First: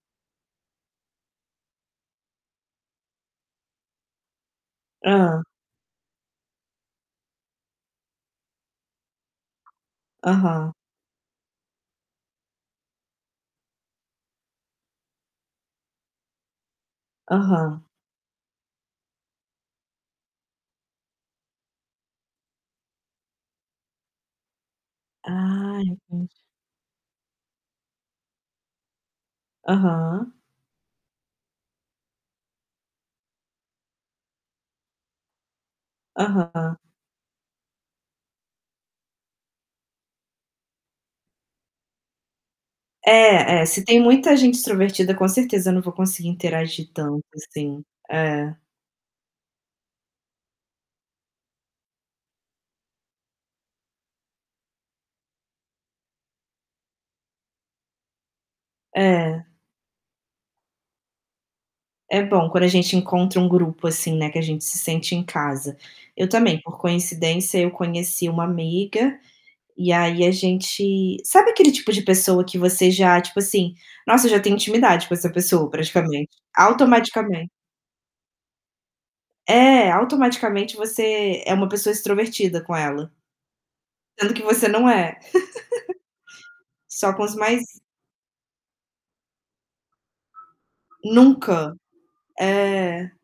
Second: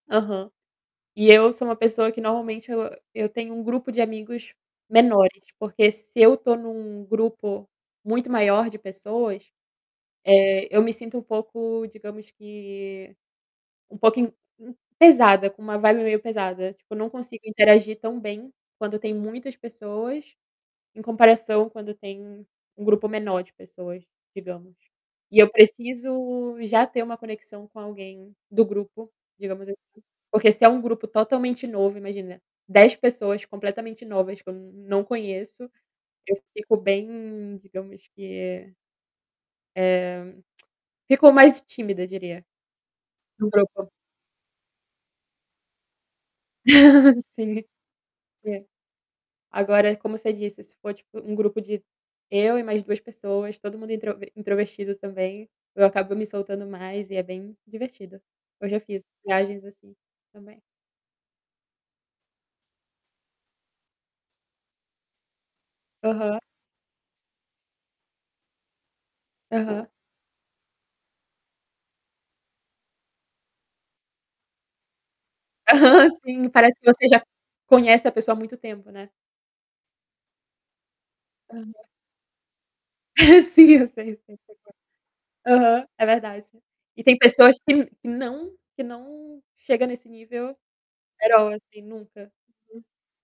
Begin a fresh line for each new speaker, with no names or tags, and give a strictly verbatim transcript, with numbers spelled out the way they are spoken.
Aham. E eu sou uma pessoa que normalmente eu eu tenho um grupo de amigos menores,
Hã.
porque se eu estou em um grupo muito maior de pessoas, eh,
Aham.
eu me sinto um pouco, digamos que um pouquinho pesada, com uma vibe meio pesada, tipo eu não consigo
Aham.
interagir tão bem, quando tem muitas pessoas, em comparação quando tem um grupo menor de pessoas, digamos. E eu
Ah, entendi.
preciso já ter um conexão com alguém do grupo, digamos assim.
Aham.
Porque se é um grupo totalmente novo, imagina, dez pessoas completamente novas que eu não conheço, eu fico
Aham.
bem, digamos que eh, fico mais tímida, diria, no
É, é. Se
grupo.
tem muita gente extrovertida, com certeza eu não vou conseguir interagir tanto
Sim.
assim, é.
É. Agora, como você disse, se for tipo um grupo de eu e mais duas pessoas, todo mundo introv introvertido também, eu acabo me soltando mais e é bem divertido. Eu já fiz
É.
viagens assim também.
É bom quando a gente encontra um grupo assim, né, que a gente se sente em casa. Eu
Aham.
também, por coincidência, eu conheci uma amiga,
Aham.
e aí a gente sabe aquele tipo de pessoa que você já, tipo assim, nossa eu já tenho intimidade com essa pessoa
Aham,
praticamente?
sim, parece que você já
Automaticamente.
conhece a pessoa há muito tempo, né.
É, automaticamente você é uma
Aham.
pessoa extrovertida com ela
Sim, eu sei,
sendo
sei
que
qual
você não é.
é. Aham. É verdade. E
Só
tem
com os
pessoas
mais
que não que não chega nesse nível, at all
Nunca.
assim, nunca, hum
É.